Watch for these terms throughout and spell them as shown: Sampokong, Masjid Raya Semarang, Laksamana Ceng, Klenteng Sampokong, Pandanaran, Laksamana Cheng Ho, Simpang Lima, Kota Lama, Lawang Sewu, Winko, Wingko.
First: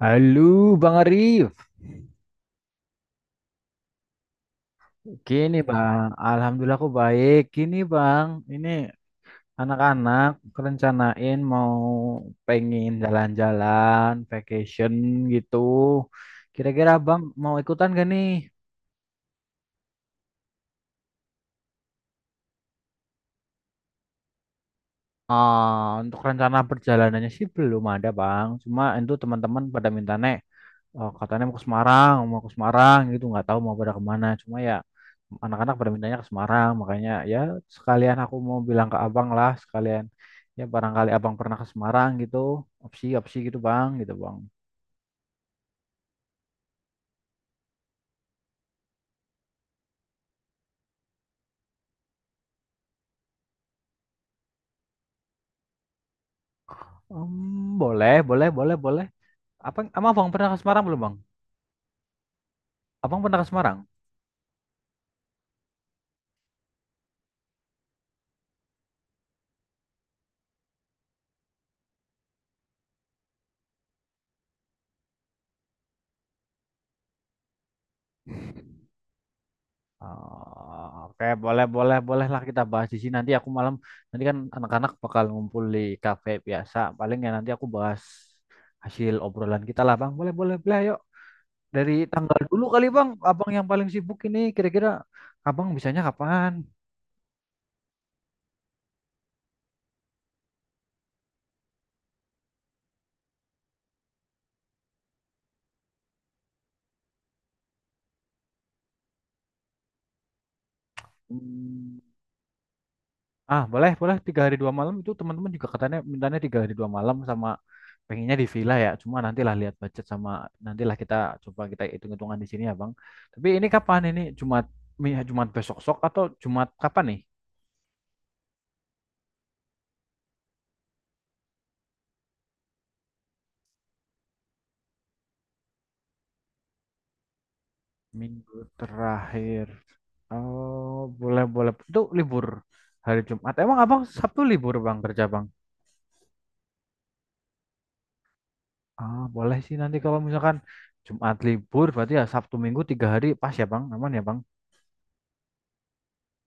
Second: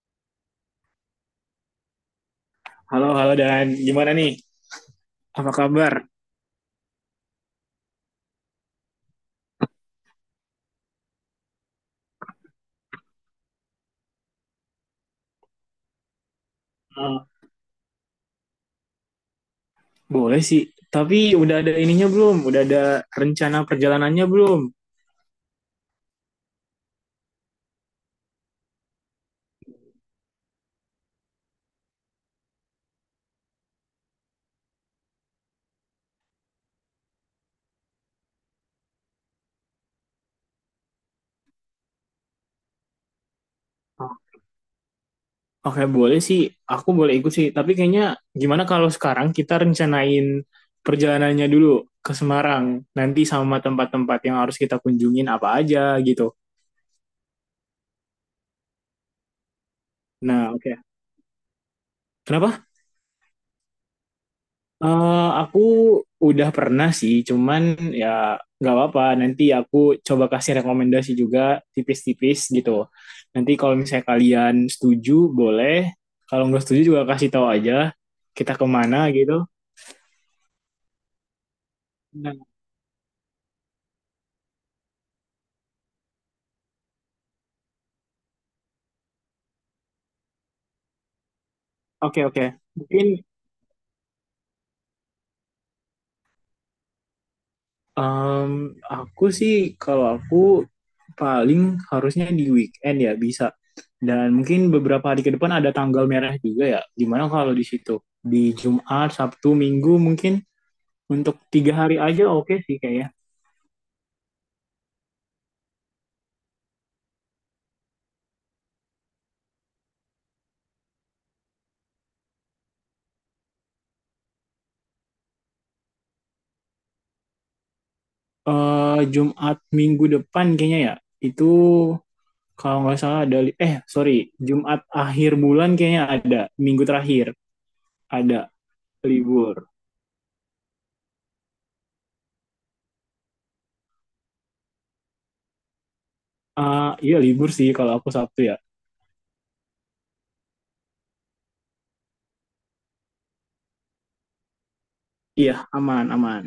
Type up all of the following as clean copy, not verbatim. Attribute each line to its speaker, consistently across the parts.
Speaker 1: Halo Bang Arif,
Speaker 2: Halo, halo Dan. Gimana nih? Apa
Speaker 1: gini
Speaker 2: kabar?
Speaker 1: Bang, Alhamdulillah aku baik. Gini Bang, ini anak-anak rencanain mau pengen jalan-jalan, vacation gitu. Kira-kira
Speaker 2: Hmm.
Speaker 1: Bang mau ikutan gak nih?
Speaker 2: Boleh sih. Tapi udah ada ininya belum? Udah ada rencana perjalanannya belum?
Speaker 1: Untuk rencana perjalanannya sih belum ada Bang, cuma itu teman-teman pada minta nek oh, katanya mau ke Semarang gitu, nggak tahu mau pada kemana. Cuma ya anak-anak pada mintanya ke Semarang, makanya ya sekalian aku mau bilang ke abang lah, sekalian ya barangkali abang pernah ke Semarang gitu, opsi-opsi gitu bang,
Speaker 2: Hmm.
Speaker 1: gitu bang.
Speaker 2: Oke, boleh sih. Aku boleh ikut sih. Tapi kayaknya gimana kalau sekarang kita rencanain perjalanannya dulu ke Semarang. Nanti sama tempat-tempat yang harus kita kunjungin apa aja gitu.
Speaker 1: Boleh, boleh, boleh, boleh. Apa, emang abang pernah
Speaker 2: Nah,
Speaker 1: ke
Speaker 2: oke.
Speaker 1: Semarang belum bang?
Speaker 2: Kenapa?
Speaker 1: Abang pernah ke Semarang?
Speaker 2: Eh, aku udah pernah sih, cuman ya nggak apa-apa. Nanti aku coba kasih rekomendasi juga tipis-tipis gitu. Nanti kalau misalnya kalian setuju, boleh. Kalau nggak setuju juga kasih tahu aja kita kemana gitu.
Speaker 1: Oh, oke, boleh, boleh,
Speaker 2: Nah,
Speaker 1: bolehlah kita bahas di sini. Nanti aku malam, nanti kan anak-anak bakal ngumpul di kafe biasa. Paling ya nanti aku bahas hasil obrolan kita lah, Bang. Boleh, boleh, boleh, ayo. Dari
Speaker 2: oke
Speaker 1: tanggal
Speaker 2: oke.
Speaker 1: dulu kali
Speaker 2: Mungkin
Speaker 1: Bang, Abang yang paling sibuk ini kira-kira Abang bisanya kapan?
Speaker 2: em, aku sih kalau aku paling harusnya di weekend ya bisa. Dan mungkin beberapa hari ke depan ada tanggal merah juga ya. Gimana kalau di situ? Di Jumat, Sabtu, Minggu mungkin? Untuk 3 hari
Speaker 1: Hmm,
Speaker 2: aja oke sih kayaknya.
Speaker 1: Boleh, boleh. Tiga hari dua malam itu teman-teman juga katanya mintanya tiga hari dua malam sama pengennya di villa ya. Cuma nantilah lihat budget sama nantilah kita coba hitung-hitungan di sini ya Bang. Tapi ini kapan ini? Jumat, Jumat besok sok atau Jumat kapan nih?
Speaker 2: Jumat minggu depan kayaknya ya. Itu kalau nggak salah ada li- eh sorry Jumat akhir bulan kayaknya ada. Minggu terakhir ada
Speaker 1: Minggu
Speaker 2: libur.
Speaker 1: terakhir. Oh, boleh, boleh. Itu libur hari Jumat. Emang Abang Sabtu libur Bang kerja Bang?
Speaker 2: Iya libur sih kalau aku Sabtu ya.
Speaker 1: Boleh sih nanti kalau misalkan Jumat libur berarti ya Sabtu Minggu tiga hari pas ya Bang, aman ya Bang.
Speaker 2: Iya, aman aman.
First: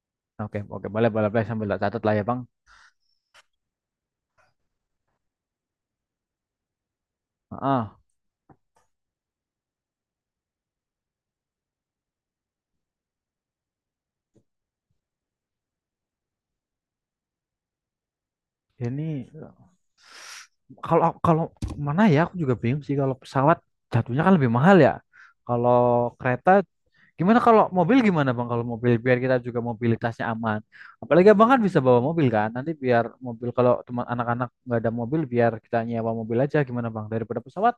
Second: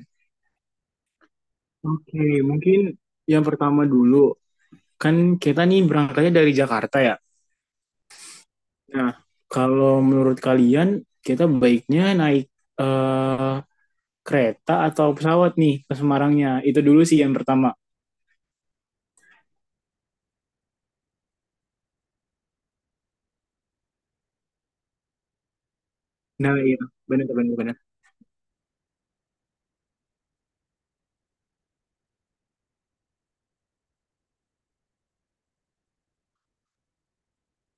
Speaker 1: Oke oke boleh boleh boleh sambil tak catat lah ya
Speaker 2: Oke,
Speaker 1: Bang.
Speaker 2: mungkin yang pertama dulu kan kita nih berangkatnya dari Jakarta ya.
Speaker 1: Ah,
Speaker 2: Nah, kalau menurut kalian kita baiknya naik eh kereta atau pesawat nih ke Semarangnya. Itu dulu sih yang pertama.
Speaker 1: ini kalau kalau mana ya aku juga bingung sih kalau pesawat jatuhnya kan lebih mahal ya. Kalau kereta
Speaker 2: Nah, iya. Benar,
Speaker 1: gimana
Speaker 2: benar,
Speaker 1: kalau
Speaker 2: benar.
Speaker 1: mobil gimana Bang kalau mobil biar kita juga mobilitasnya aman. Apalagi Abang kan bisa bawa mobil kan. Nanti biar mobil kalau teman anak-anak nggak ada mobil biar kita nyewa mobil aja gimana Bang daripada pesawat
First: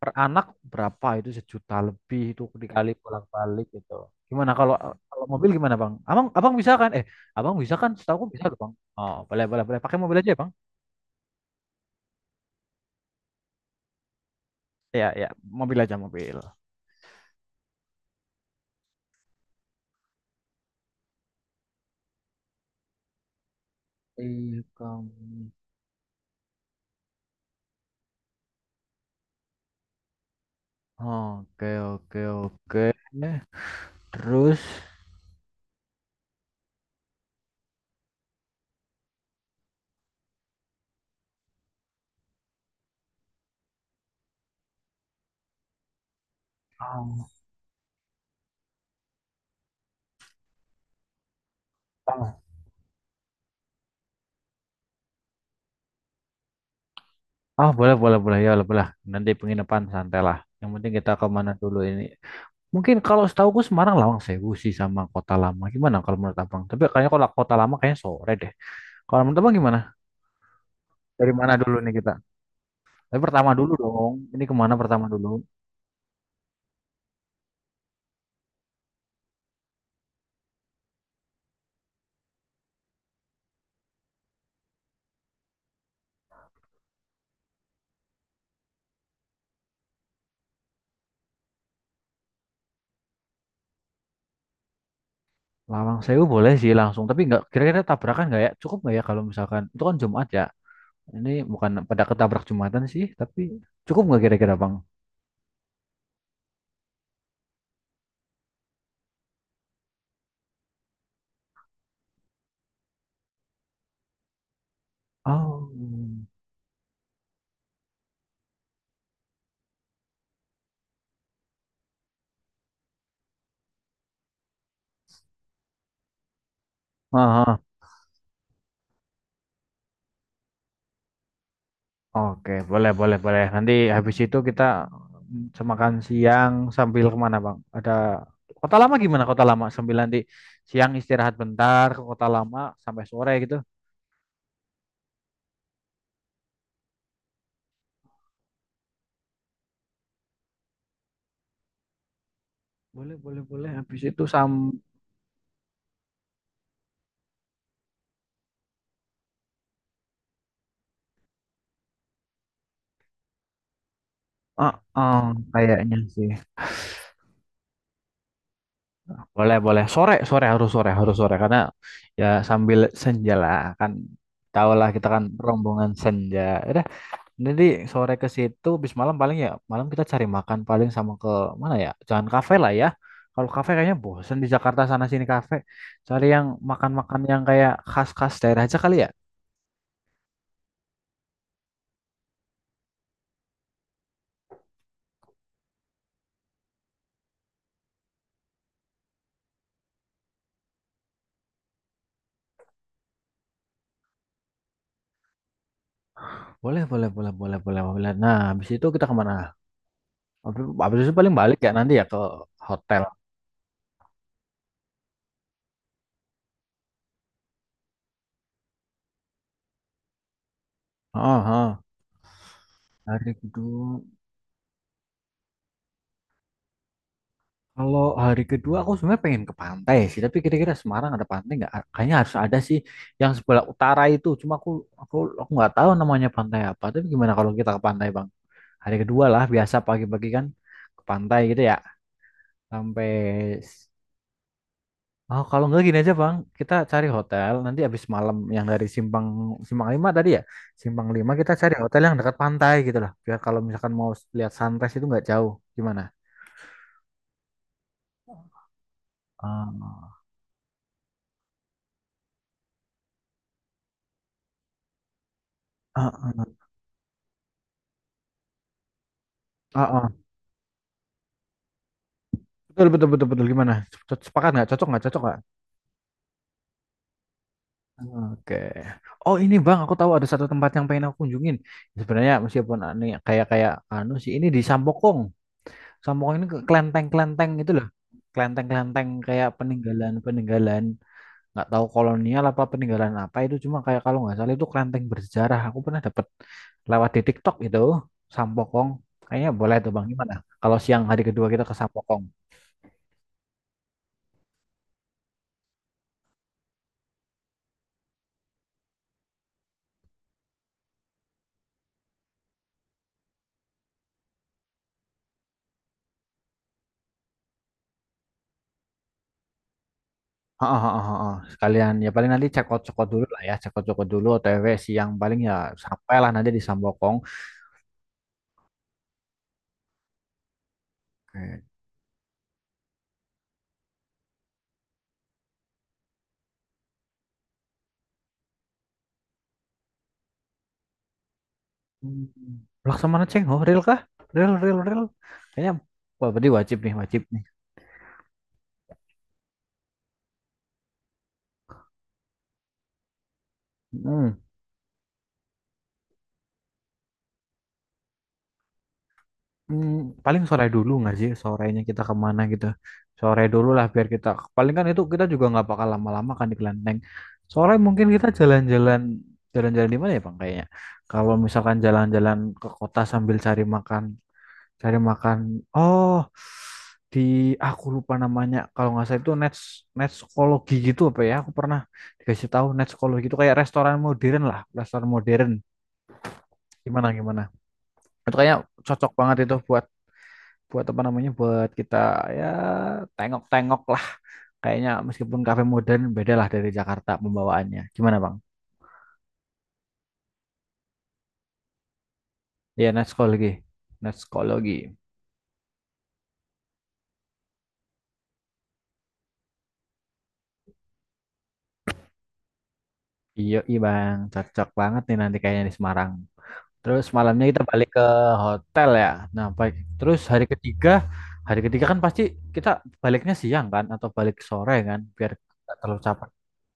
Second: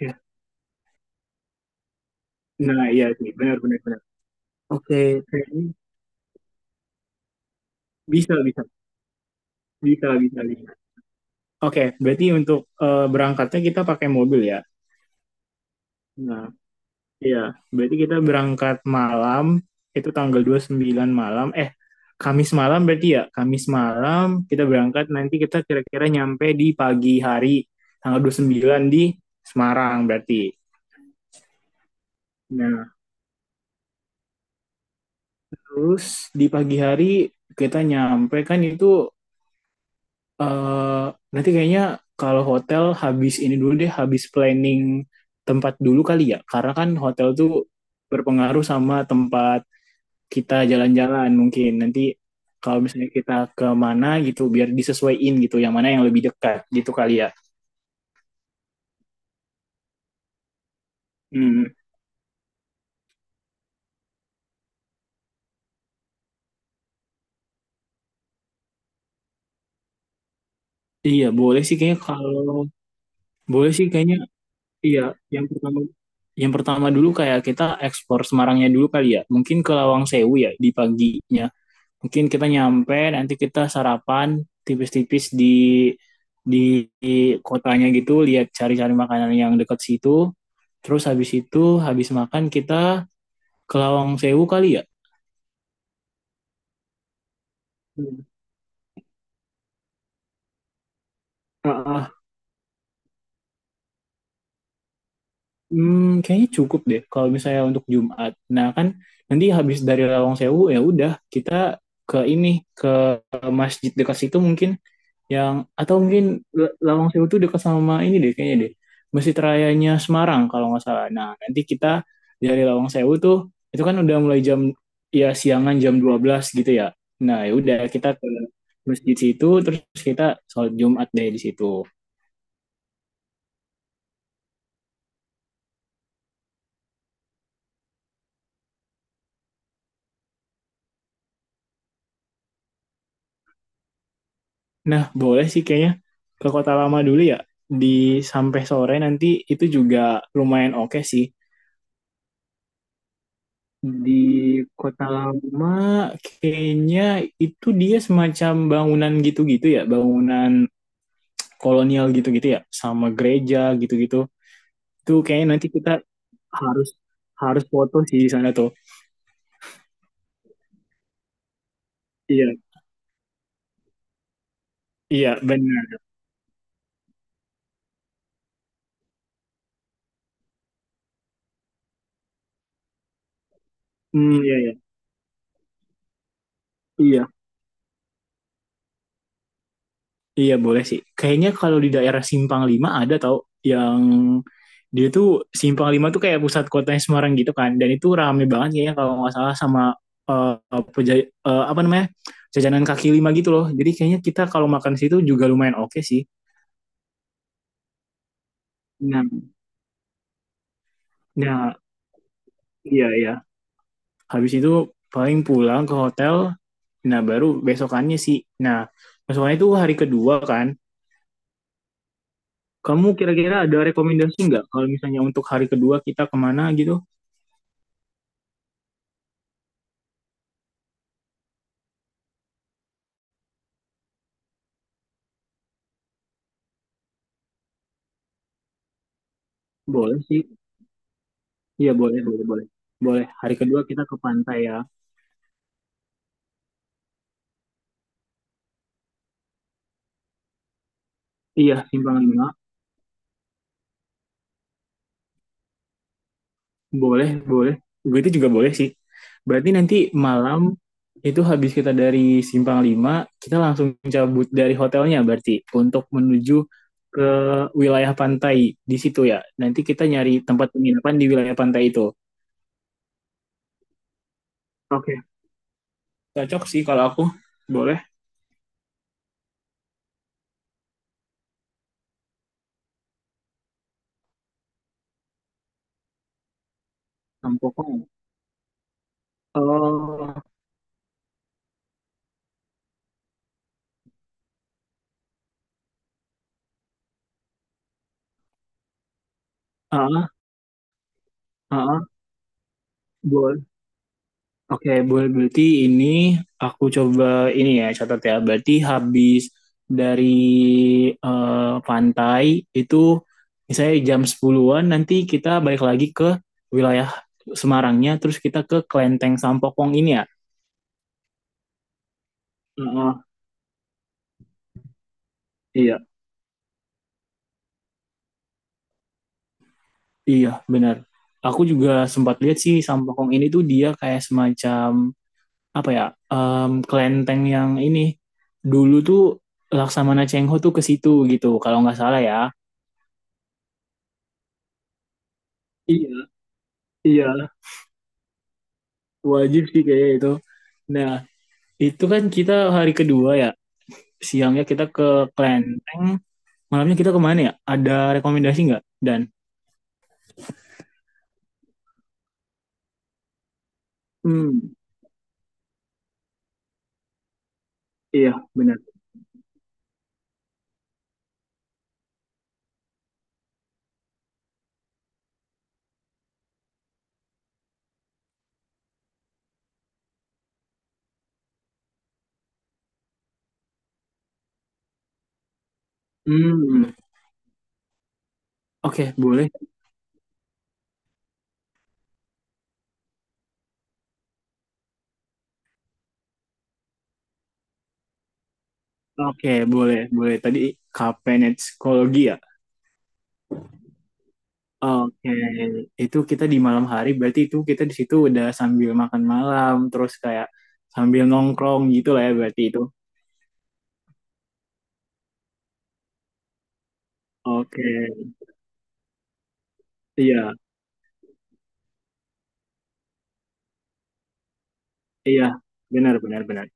Speaker 1: per anak berapa itu sejuta lebih itu
Speaker 2: Nah,
Speaker 1: dikali
Speaker 2: iya sih. Benar,
Speaker 1: bolak-balik
Speaker 2: benar,
Speaker 1: gitu.
Speaker 2: benar.
Speaker 1: Gimana kalau
Speaker 2: Oke.
Speaker 1: kalau mobil
Speaker 2: Kayaknya
Speaker 1: gimana bang? Abang abang bisa kan? Abang bisa kan? Setahu aku
Speaker 2: bisa,
Speaker 1: bisa loh
Speaker 2: bisa.
Speaker 1: bang. Oh boleh boleh boleh. Pakai
Speaker 2: Bisa,
Speaker 1: mobil aja ya
Speaker 2: bisa,
Speaker 1: bang?
Speaker 2: bisa. Oke, berarti untuk berangkatnya kita pakai mobil ya?
Speaker 1: Ya ya mobil aja mobil.
Speaker 2: Nah, iya. Berarti kita berangkat malam, itu tanggal 29 malam. Kamis malam berarti ya? Kamis malam
Speaker 1: Iya
Speaker 2: kita berangkat,
Speaker 1: kamu.
Speaker 2: nanti kita kira-kira nyampe di pagi hari, tanggal 29 di Semarang berarti.
Speaker 1: Oke oke oke.
Speaker 2: Nah,
Speaker 1: Terus
Speaker 2: terus di pagi hari kita nyampe kan itu eh nanti kayaknya kalau hotel habis ini dulu deh, habis planning tempat dulu kali ya. Karena kan
Speaker 1: ah
Speaker 2: hotel tuh berpengaruh sama tempat kita jalan-jalan mungkin. Nanti
Speaker 1: ah,
Speaker 2: kalau misalnya kita ke mana gitu, biar disesuaiin gitu, yang mana yang lebih dekat gitu kali ya.
Speaker 1: boleh boleh boleh ya boleh boleh. Nanti penginapan santai lah. Yang penting kita ke mana
Speaker 2: Hmm,
Speaker 1: dulu ini. Mungkin kalau setahu aku Semarang Lawang Sewu sih sama Kota Lama. Gimana kalau menurut abang? Tapi kayaknya kalau Kota Lama kayaknya sore deh. Kalau menurut Abang gimana?
Speaker 2: iya
Speaker 1: Dari mana
Speaker 2: boleh
Speaker 1: dulu
Speaker 2: sih
Speaker 1: nih
Speaker 2: kayaknya,
Speaker 1: kita?
Speaker 2: kalau
Speaker 1: Tapi pertama
Speaker 2: boleh
Speaker 1: dulu
Speaker 2: sih
Speaker 1: dong.
Speaker 2: kayaknya
Speaker 1: Ini kemana
Speaker 2: iya,
Speaker 1: pertama dulu?
Speaker 2: yang pertama yang pertama dulu kayak kita eksplor Semarangnya dulu kali ya. Mungkin ke Lawang Sewu ya di paginya. Mungkin kita nyampe, nanti kita sarapan tipis-tipis di di, di kotanya gitu, lihat cari-cari makanan yang dekat situ. Terus habis itu, habis makan kita ke Lawang Sewu kali ya?
Speaker 1: Lawang Sewu boleh sih langsung. Tapi nggak kira-kira tabrakan
Speaker 2: Hmm.
Speaker 1: nggak ya? Cukup nggak ya kalau misalkan itu kan Jumat ya? Ini bukan
Speaker 2: Ah,
Speaker 1: pada
Speaker 2: ah.
Speaker 1: ketabrak Jumatan sih, tapi cukup nggak kira-kira Bang?
Speaker 2: Kayaknya cukup deh kalau misalnya untuk Jumat. Nah kan nanti habis dari Lawang Sewu ya udah kita ke ini, ke masjid dekat situ mungkin, yang
Speaker 1: Oh.
Speaker 2: atau mungkin Lawang Sewu itu dekat sama ini deh kayaknya, deh Masjid Rayanya Semarang kalau nggak salah. Nah, nanti kita dari Lawang Sewu tuh, itu kan udah mulai jam, ya siangan, jam 12 gitu ya. Nah, ya
Speaker 1: Aha.
Speaker 2: udah kita ke masjid situ, terus kita sholat Jumat deh di situ.
Speaker 1: Oke, boleh boleh boleh. Nanti habis itu kita semakan siang sambil kemana Bang? Ada Kota Lama gimana Kota Lama? Sambil nanti siang istirahat bentar ke Kota Lama sampai sore gitu.
Speaker 2: Nah, boleh sih kayaknya ke Kota Lama dulu ya, di sampai sore, nanti itu juga lumayan oke sih.
Speaker 1: Boleh, boleh, boleh. Habis itu
Speaker 2: Di
Speaker 1: sam
Speaker 2: Kota Lama kayaknya itu dia semacam bangunan gitu-gitu ya, bangunan kolonial gitu-gitu ya, sama gereja gitu-gitu. Itu
Speaker 1: Heeh,
Speaker 2: kayaknya nanti kita
Speaker 1: kayaknya sih.
Speaker 2: harus harus foto sih di sana tuh.
Speaker 1: Boleh, boleh. Sore, sore harus sore, harus sore karena ya
Speaker 2: Iya,
Speaker 1: sambil senja lah kan Tahu lah kita kan
Speaker 2: iya
Speaker 1: rombongan
Speaker 2: benar.
Speaker 1: senja. Ya udah, nanti sore ke situ bis malam paling ya malam kita cari makan paling sama ke mana ya? Jangan kafe lah ya. Kalau kafe kayaknya
Speaker 2: Hmm,
Speaker 1: bosen di
Speaker 2: iya, iya.
Speaker 1: Jakarta sana sini kafe. Cari yang makan-makan
Speaker 2: Iya,
Speaker 1: yang kayak khas-khas daerah aja kali ya.
Speaker 2: iya, boleh sih. Kayaknya kalau di daerah Simpang Lima ada tau, yang dia tuh Simpang Lima tuh kayak pusat kotanya Semarang gitu kan. Dan itu rame banget kayaknya kalau nggak salah, sama eh, peja- apa namanya, jajanan kaki lima gitu loh. Jadi kayaknya kita kalau makan di situ juga lumayan oke sih.
Speaker 1: Boleh, boleh, boleh, boleh, boleh, boleh. Nah, habis itu kita
Speaker 2: Nah,
Speaker 1: kemana? Habis habis itu paling balik ya
Speaker 2: nah,
Speaker 1: nanti ya ke hotel.
Speaker 2: iya iya. Habis itu paling pulang ke hotel. Nah, baru besokannya sih. Nah, besokannya itu hari kedua kan.
Speaker 1: Oh, oh.
Speaker 2: Kamu
Speaker 1: Hari
Speaker 2: kira-kira ada
Speaker 1: kedua.
Speaker 2: rekomendasi nggak kalau misalnya untuk hari kedua kita kemana gitu?
Speaker 1: Kalau hari kedua aku sebenarnya pengen ke pantai sih, tapi kira-kira Semarang ada pantai nggak? Kayaknya harus ada sih yang sebelah utara itu. Cuma aku aku nggak tahu namanya pantai apa. Tapi gimana kalau kita ke pantai, Bang? Hari kedua lah, biasa
Speaker 2: Boleh
Speaker 1: pagi-pagi
Speaker 2: sih.
Speaker 1: kan ke pantai gitu ya.
Speaker 2: Iya, boleh, boleh, boleh.
Speaker 1: Sampai
Speaker 2: Boleh. Hari kedua kita ke pantai ya.
Speaker 1: Oh, kalau nggak gini aja, Bang. Kita cari hotel nanti habis malam yang dari Simpang Simpang Lima tadi ya. Simpang Lima kita
Speaker 2: Iya,
Speaker 1: cari hotel yang
Speaker 2: Simpang
Speaker 1: dekat
Speaker 2: Lima.
Speaker 1: pantai gitu lah. Biar kalau misalkan mau lihat sunrise itu nggak jauh. Gimana?
Speaker 2: Boleh, boleh. Gue itu juga boleh sih. Berarti nanti
Speaker 1: Ah,
Speaker 2: malam itu habis kita dari Simpang Lima, kita langsung cabut dari hotelnya berarti untuk
Speaker 1: ah,
Speaker 2: menuju
Speaker 1: ah,
Speaker 2: ke wilayah pantai di situ ya. Nanti
Speaker 1: ah,
Speaker 2: kita
Speaker 1: ah.
Speaker 2: nyari tempat penginapan di wilayah pantai itu.
Speaker 1: Betul, betul, betul, betul. Gimana? Cocok- Sepakat nggak? Cocok nggak?
Speaker 2: Oke.
Speaker 1: Cocok nggak?
Speaker 2: Cocok sih kalau aku. Boleh.
Speaker 1: Oke. Oh ini bang, aku tahu ada satu tempat yang pengen aku kunjungin. Sebenarnya meskipun aneh, kayak kayak anu sih, ini di Sampokong. Sampokong ini ke kelenteng-kelenteng gitu loh.
Speaker 2: Kampung.
Speaker 1: Kelenteng-kelenteng kayak
Speaker 2: Oh,
Speaker 1: peninggalan-peninggalan. Nggak tahu kolonial apa peninggalan apa itu. Cuma kayak kalau nggak salah itu kelenteng bersejarah. Aku pernah dapat lewat di TikTok itu Sampokong. Kayaknya boleh tuh bang.
Speaker 2: ah,
Speaker 1: Gimana? Kalau siang hari kedua kita ke
Speaker 2: ah, ah,
Speaker 1: Sampokong.
Speaker 2: boleh. Oke, boleh. Berarti ini aku coba ini ya catat ya. Berarti habis dari eh, pantai itu misalnya jam 10-an, nanti kita balik lagi ke wilayah Semarangnya, terus kita ke Klenteng Sampokong ini ya.
Speaker 1: Heeh, heeh, heeh. Sekalian ya paling nanti cekot-cekot
Speaker 2: Heeh,
Speaker 1: dulu lah ya, cekot-cekot dulu OTW siang paling ya
Speaker 2: iya,
Speaker 1: sampailah nanti di Sambokong.
Speaker 2: iya benar. Aku
Speaker 1: Oke.
Speaker 2: juga sempat lihat sih Sampokong ini tuh dia kayak semacam apa ya? Kelenteng yang ini dulu tuh Laksamana Cheng Ho tuh ke situ gitu kalau nggak salah
Speaker 1: Hmm.
Speaker 2: ya.
Speaker 1: Laksamana Ceng, oh real kah? Real, real, real. Kayaknya
Speaker 2: Iya,
Speaker 1: wah berarti wajib nih, wajib
Speaker 2: iya,
Speaker 1: nih.
Speaker 2: wajib sih kayaknya itu. Nah, itu kan kita hari kedua ya.
Speaker 1: Hmm.
Speaker 2: Siangnya kita ke Klenteng, malamnya kita kemana ya? Ada rekomendasi nggak? Dan
Speaker 1: Hmm, paling sore dulu nggak sih sorenya kita kemana gitu? Sore dulu lah biar kita paling
Speaker 2: hmm,
Speaker 1: kan itu kita juga nggak bakal lama-lama kan di kelenteng. Sore mungkin kita
Speaker 2: iya, benar.
Speaker 1: jalan-jalan di mana ya Bang kayaknya? Kalau misalkan jalan-jalan ke kota sambil cari makan. Oh, di aku lupa namanya. Kalau nggak salah itu net net psikologi gitu apa ya? Aku pernah dikasih tahu net psikologi itu kayak restoran modern lah, restoran modern.
Speaker 2: Hmm,
Speaker 1: Gimana gimana? Itu kayaknya cocok
Speaker 2: oke
Speaker 1: banget
Speaker 2: boleh.
Speaker 1: itu buat buat apa namanya buat kita ya tengok-tengok lah kayaknya meskipun kafe modern beda lah dari Jakarta pembawaannya gimana bang?
Speaker 2: Oke, boleh boleh. Tadi Kapenet Psikologi ya.
Speaker 1: Iya net psikologi
Speaker 2: Oke, itu kita di malam hari. Berarti itu kita di situ udah sambil makan malam, terus kayak sambil nongkrong gitu lah ya. Berarti itu.
Speaker 1: iya iya bang cocok banget nih nanti kayaknya di Semarang. Terus malamnya kita
Speaker 2: Oke,
Speaker 1: balik ke hotel ya. Nah, baik. Terus
Speaker 2: iya
Speaker 1: hari ketiga kan pasti kita baliknya siang kan atau balik sore kan biar
Speaker 2: iya,
Speaker 1: nggak terlalu
Speaker 2: benar
Speaker 1: capek.
Speaker 2: benar benar.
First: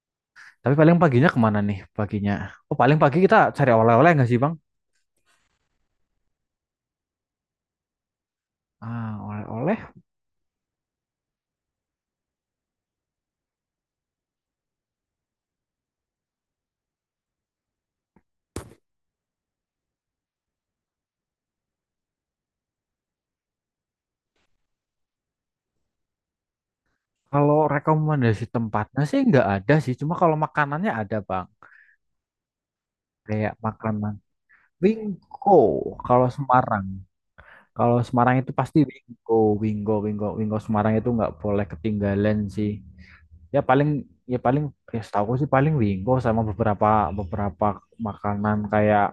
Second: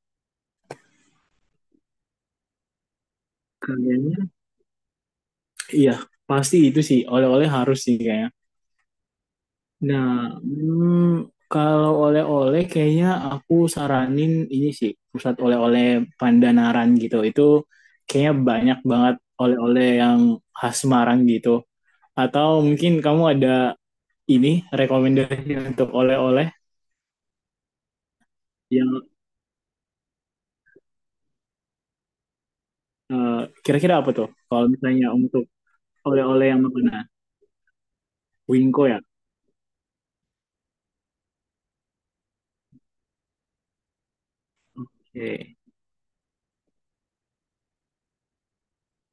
Speaker 1: Tapi paling paginya kemana nih paginya? Oh, paling pagi kita cari oleh-oleh
Speaker 2: Kayaknya
Speaker 1: nggak sih, Bang?
Speaker 2: iya, pasti itu sih. Oleh-oleh harus sih kayaknya.
Speaker 1: Ah, oleh-oleh.
Speaker 2: Nah, kalau oleh-oleh kayaknya aku saranin ini sih, pusat oleh-oleh Pandanaran gitu. Itu kayaknya banyak banget oleh-oleh yang khas Semarang gitu. Atau mungkin kamu ada ini rekomendasi untuk oleh-oleh
Speaker 1: Kalau rekomendasi tempatnya
Speaker 2: yang
Speaker 1: sih nggak ada sih. Cuma kalau makanannya ada, Bang.
Speaker 2: eh,
Speaker 1: Kayak
Speaker 2: kira-kira apa
Speaker 1: makanan
Speaker 2: tuh? Kalau misalnya untuk
Speaker 1: Wingko kalau
Speaker 2: oleh-oleh yang
Speaker 1: Semarang.
Speaker 2: makanan,
Speaker 1: Kalau Semarang itu pasti
Speaker 2: Winko ya.
Speaker 1: Wingko Semarang itu nggak boleh ketinggalan sih. ya paling ya paling ya setahu sih
Speaker 2: Oke.
Speaker 1: paling Wingo sama beberapa beberapa makanan kayak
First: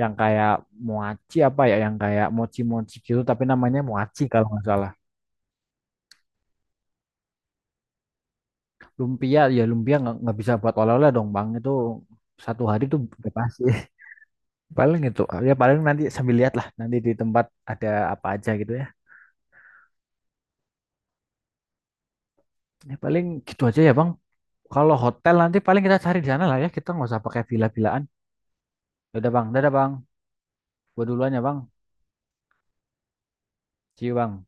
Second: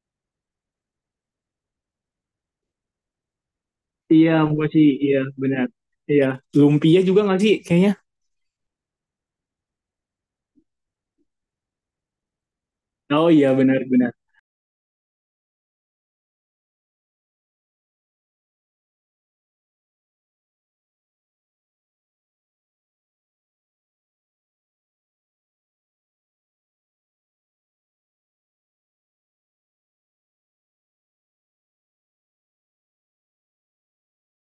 Speaker 1: yang kayak moaci apa ya yang kayak mochi-mochi gitu tapi namanya moaci
Speaker 2: Iya,
Speaker 1: kalau nggak
Speaker 2: gua sih,
Speaker 1: salah
Speaker 2: iya benar. Iya, lumpia juga nggak sih? Kayaknya.
Speaker 1: lumpia ya lumpia nggak bisa buat oleh-oleh dong bang itu satu hari tuh
Speaker 2: Oh,
Speaker 1: udah
Speaker 2: iya,
Speaker 1: pasti
Speaker 2: benar, benar
Speaker 1: paling itu ya paling nanti sambil lihat lah nanti di tempat ada apa aja gitu ya ya paling gitu aja ya bang kalau hotel nanti paling kita cari di sana lah ya kita nggak usah pakai villa-villaan ya udah bang dadah bang gua duluan ya bang see you bang